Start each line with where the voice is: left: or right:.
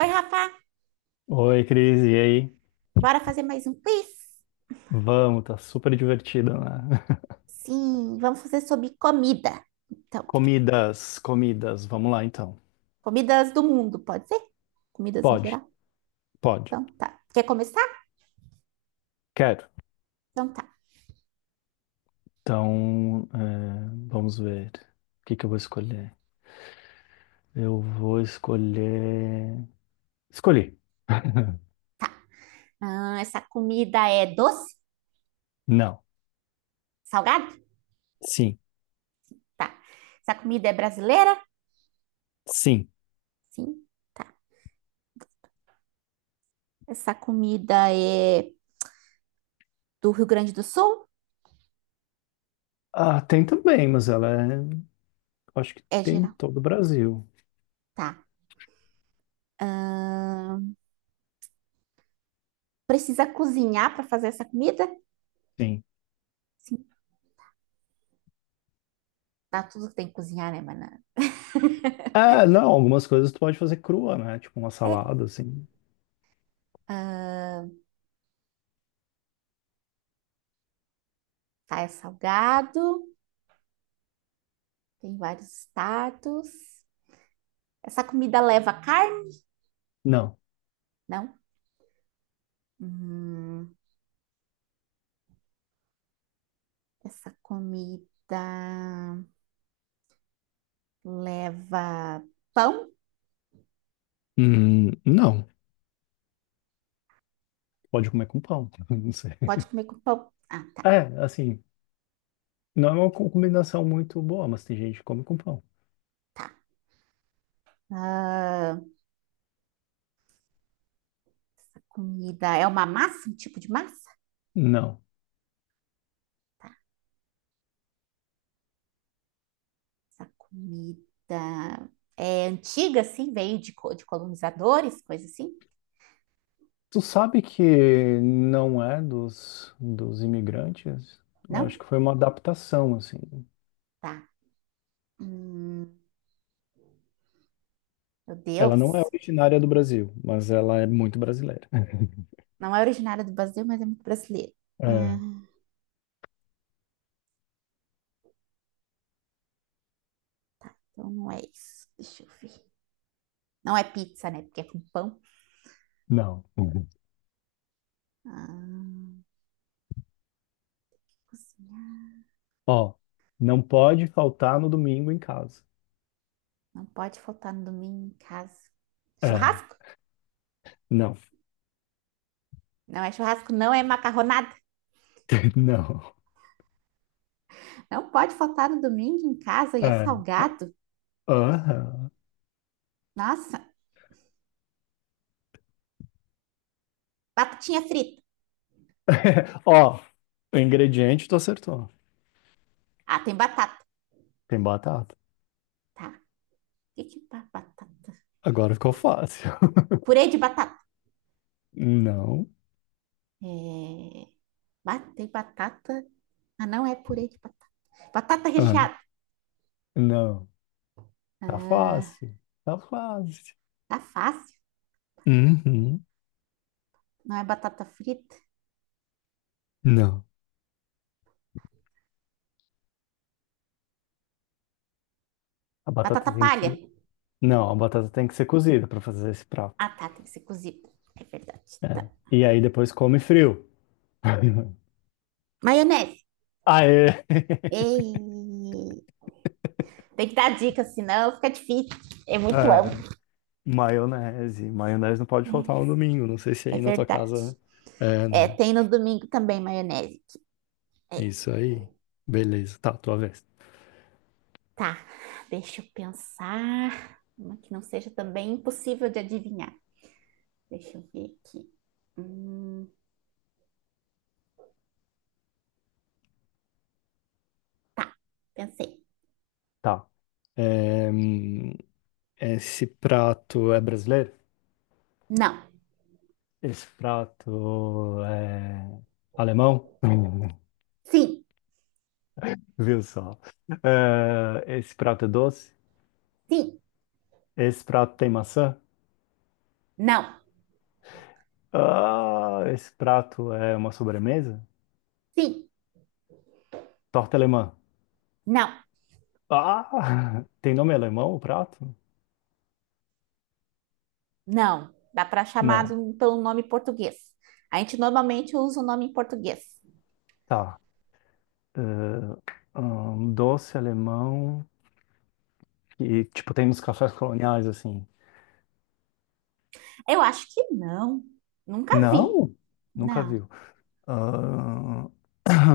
right: Oi, Rafa,
left: Oi, Cris, e aí?
right: bora fazer mais um quiz?
left: Vamos, tá super divertido, né?
right: Sim, vamos fazer sobre comida. Então,
left: Comidas, comidas, vamos lá então.
right: comidas do mundo, pode ser? Comidas em
left: Pode,
right: geral?
left: pode,
right: Então, tá. Quer começar?
left: quero.
right: Então, tá.
left: Então, vamos ver. O que que eu vou escolher? Eu vou escolher. Escolhi.
right: Ah, essa comida é doce?
left: Não.
right: Salgado?
left: Sim.
right: Tá. Essa comida é brasileira?
left: Sim.
right: Sim, tá. Essa comida é do Rio Grande do Sul?
left: Ah, tem também, mas ela é. Acho que
right: É
left: tem em
right: geral.
left: todo o Brasil.
right: Tá. Ah, precisa cozinhar para fazer essa comida?
left: Sim.
right: Sim, tá. Tudo que tem que cozinhar, né, banana?
left: Ah, não, algumas coisas tu pode fazer crua, né? Tipo uma
right: É.
left: salada, assim.
right: Ah, tá, é salgado. Tem vários status. Essa comida leva carne?
left: Não.
right: Não. Hum, essa comida leva pão?
left: Não. Pode comer com pão. Não sei.
right: Pode comer com pão. Ah, tá,
left: É, assim. Não é uma combinação muito boa, mas tem gente que come com pão.
right: tá. Ah, essa comida é uma massa, um tipo de massa?
left: Não.
right: Essa comida é antiga, assim, veio de colonizadores, coisa assim?
left: Tu sabe que não é dos imigrantes? Eu acho
right: Não?
left: que foi uma adaptação, assim.
right: Tá. Hum, meu
left: Ela não é
right: Deus.
left: originária do Brasil, mas ela é muito brasileira.
right: Não é originária do Brasil, mas é muito brasileira.
left: É,
right: Ah, então não é isso. Deixa eu ver. Não é pizza, né? Porque é com pão.
left: não. Uhum.
right: Ah, cozinhar.
left: Ó, não pode faltar no domingo em casa.
right: Não pode faltar no domingo em casa.
left: É,
right: Churrasco?
left: não.
right: Não é churrasco, não é macarronada.
left: Não.
right: Não pode faltar no domingo em casa e é
left: É,
right: salgado.
left: aham.
right: Nossa, batatinha frita.
left: Ó, o ingrediente tu acertou.
right: Ah, tem batata.
left: Tem batata.
right: Tá. O que que é batata?
left: Agora ficou fácil.
right: Purê de batata.
left: Não.
right: É... Tem batata. Ah, não é purê de batata. Batata recheada.
left: Não, tá
right: Ah,
left: fácil, tá fácil.
right: tá fácil.
left: Uhum.
right: Não é batata frita.
left: Não, a
right: Batata
left: batata tem
right: palha.
left: que, não, a batata tem que ser cozida para fazer esse
right: Ah,
left: prato.
right: tá. Tem que ser cozida. É verdade. Tá.
left: É. E aí depois come frio.
right: Maionese.
left: Aê,
right: Ei, tem que dar dica, senão fica difícil. É muito
left: é,
right: amplo.
left: maionese. Maionese não pode faltar
right: Né?
left: no domingo. Não sei se
right: É
left: aí na tua
right: verdade.
left: casa é,
right: É,
left: né?
right: tem no domingo também maionese. É,
left: Isso aí. Beleza, tá, tua vez.
right: tá, deixa eu pensar. Uma que não seja também impossível de adivinhar. Deixa eu ver aqui. Hum, pensei.
left: Tá. É, hum, esse prato é brasileiro?
right: Não.
left: Esse prato é alemão?
right: Sim.
left: Viu só? Ah, esse prato é doce?
right: Sim.
left: Esse prato tem maçã?
right: Não.
left: Ah, esse prato é uma sobremesa?
right: Sim.
left: Torta alemã.
right: Não.
left: Ah, tem nome alemão o prato?
right: Não. Dá para chamar
left: Não.
right: pelo nome português. A gente normalmente usa o nome em português.
left: Tá. Doce alemão que, tipo, tem nos cafés coloniais, assim.
right: Eu acho que não. Nunca vi.
left: Não? Nunca
right: Não.
left: viu. Ah,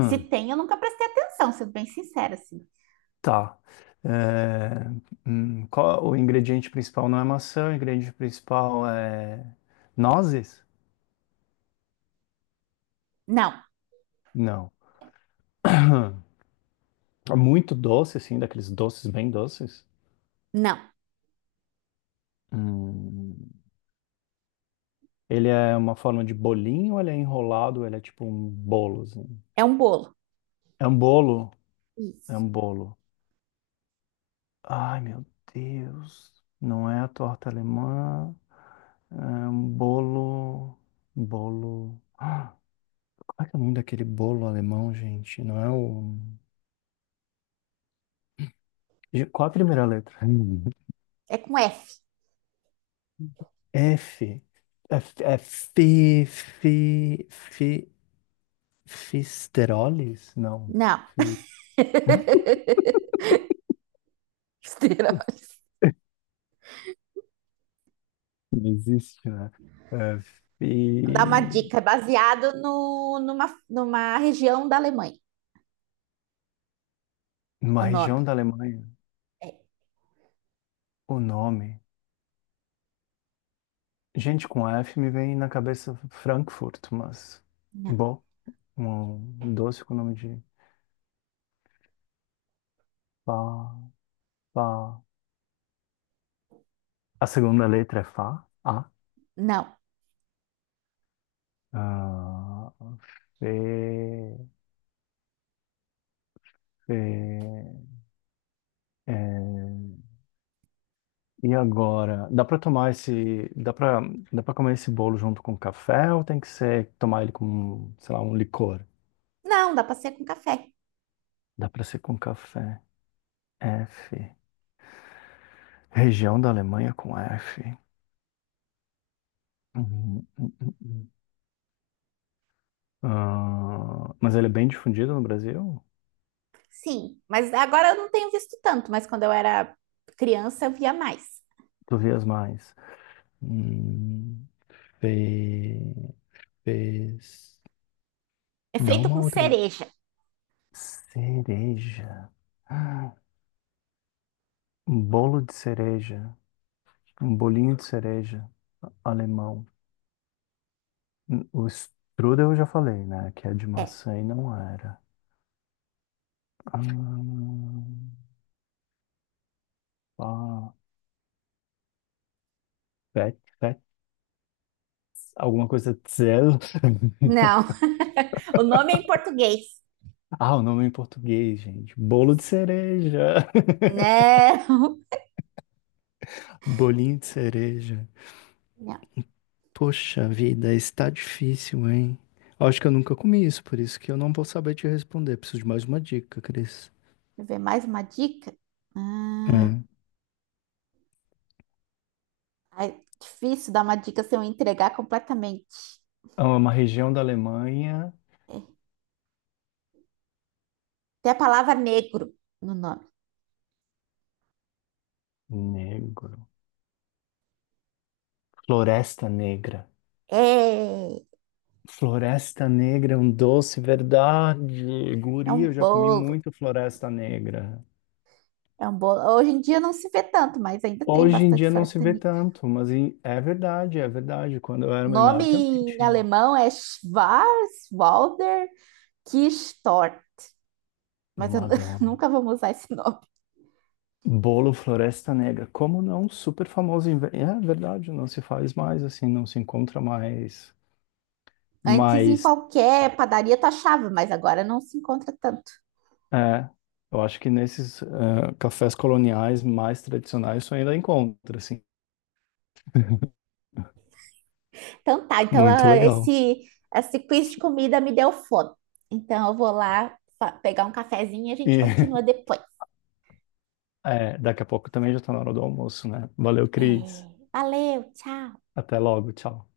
right: Se tem, eu nunca prestei atenção, sendo bem sincera, assim.
left: tá. É, o ingrediente principal não é maçã, o ingrediente principal é nozes?
right: Não,
left: Não. Muito doce, assim, daqueles doces bem doces.
right: não.
left: Hum, Ele é uma forma de bolinho, ou ele é enrolado, ou ele é tipo um bolo, assim.
right: É um bolo.
left: É um bolo? É
right: Isso.
left: um bolo. Ai, meu Deus. Não é a torta alemã. É um bolo. Bolo. Ah, qual é que é o nome daquele bolo alemão, gente? Não é o. Qual a primeira letra? Hum.
right: É com F.
left: F. F. É fisterolis? Não.
right: Não. Besteira.
left: Não existe, né? É,
right: Vou dar uma
left: e
right: dica. É baseado no, numa, numa região da Alemanha.
left: numa
right: O nome.
left: região da Alemanha,
right: É.
left: o nome. Gente, com F me vem na cabeça Frankfurt, mas.
right: Não.
left: Bom, um doce com o nome de Fá, Fá. A segunda letra é Fá, A.
right: Não.
left: Ah, Fê, Fê. E agora, dá pra tomar esse, dá pra, dá para comer esse bolo junto com café ou tem que ser tomar ele com, sei lá, um licor?
right: Não, dá pra ser com café.
left: Dá pra ser com café. F. Região da Alemanha com F. Uhum, uhum, uhum. Ah, mas ele é bem difundido no Brasil?
right: Sim. Mas agora eu não tenho visto tanto, mas quando eu era criança eu via mais.
left: Tu vias mais. Hum, fe- fez.
right: É
left: Dá
right: feito
left: uma
right: com
left: outra.
right: cereja.
left: Cereja. Ah, um bolo de cereja. Um bolinho de cereja. Alemão. O strudel eu já falei, né? Que é de
right: É.
left: maçã e não era. Ah, ah, fet, fet, alguma coisa de Zell.
right: Não. O nome é em português.
left: Ah, o nome em português, gente. Bolo de
right: Isso.
left: cereja.
right: Não.
left: Bolinho de cereja.
right: Não.
left: Poxa vida, está difícil, hein? Acho que eu nunca comi isso, por isso que eu não vou saber te responder. Preciso de mais uma dica, Cris.
right: Deixa eu ver mais uma dica. Hum,
left: É.
right: ai, difícil dar uma dica sem eu entregar completamente.
left: É uma região da Alemanha.
right: Tem a palavra negro no nome.
left: Negro. Floresta Negra.
right: É,
left: Floresta Negra é um doce, verdade.
right: é
left: Guri,
right: um
left: eu já comi
right: bolo.
left: muito Floresta Negra.
right: É um bolo. Hoje em dia não se vê tanto, mas ainda tem
left: Hoje em
right: bastante
left: dia não se
right: floresta
left: vê
right: negra.
left: tanto, mas é verdade, é verdade. Quando eu era
right: O nome
left: menor também
right: em
left: tinha.
right: alemão é Schwarzwälder Kirschtorte. Mas eu
left: Madonna.
right: nunca vamos usar esse nome.
left: Bolo Floresta Negra. Como não? Super famoso. É verdade, não se faz mais assim, não se encontra mais.
right: Antes, em
left: Mas,
right: qualquer padaria, tu achava, mas agora não se encontra tanto.
left: é, eu acho que nesses cafés coloniais mais tradicionais isso ainda encontra, assim.
right: Então tá, então
left: Muito
right: ah,
left: legal.
right: esse quiz de comida me deu fome. Então eu vou lá pegar um cafezinho e a gente
left: E
right: continua depois.
left: é, daqui a pouco também já tá na hora do almoço, né? Valeu,
right: É,
left: Cris.
right: valeu, tchau.
left: Até logo, tchau.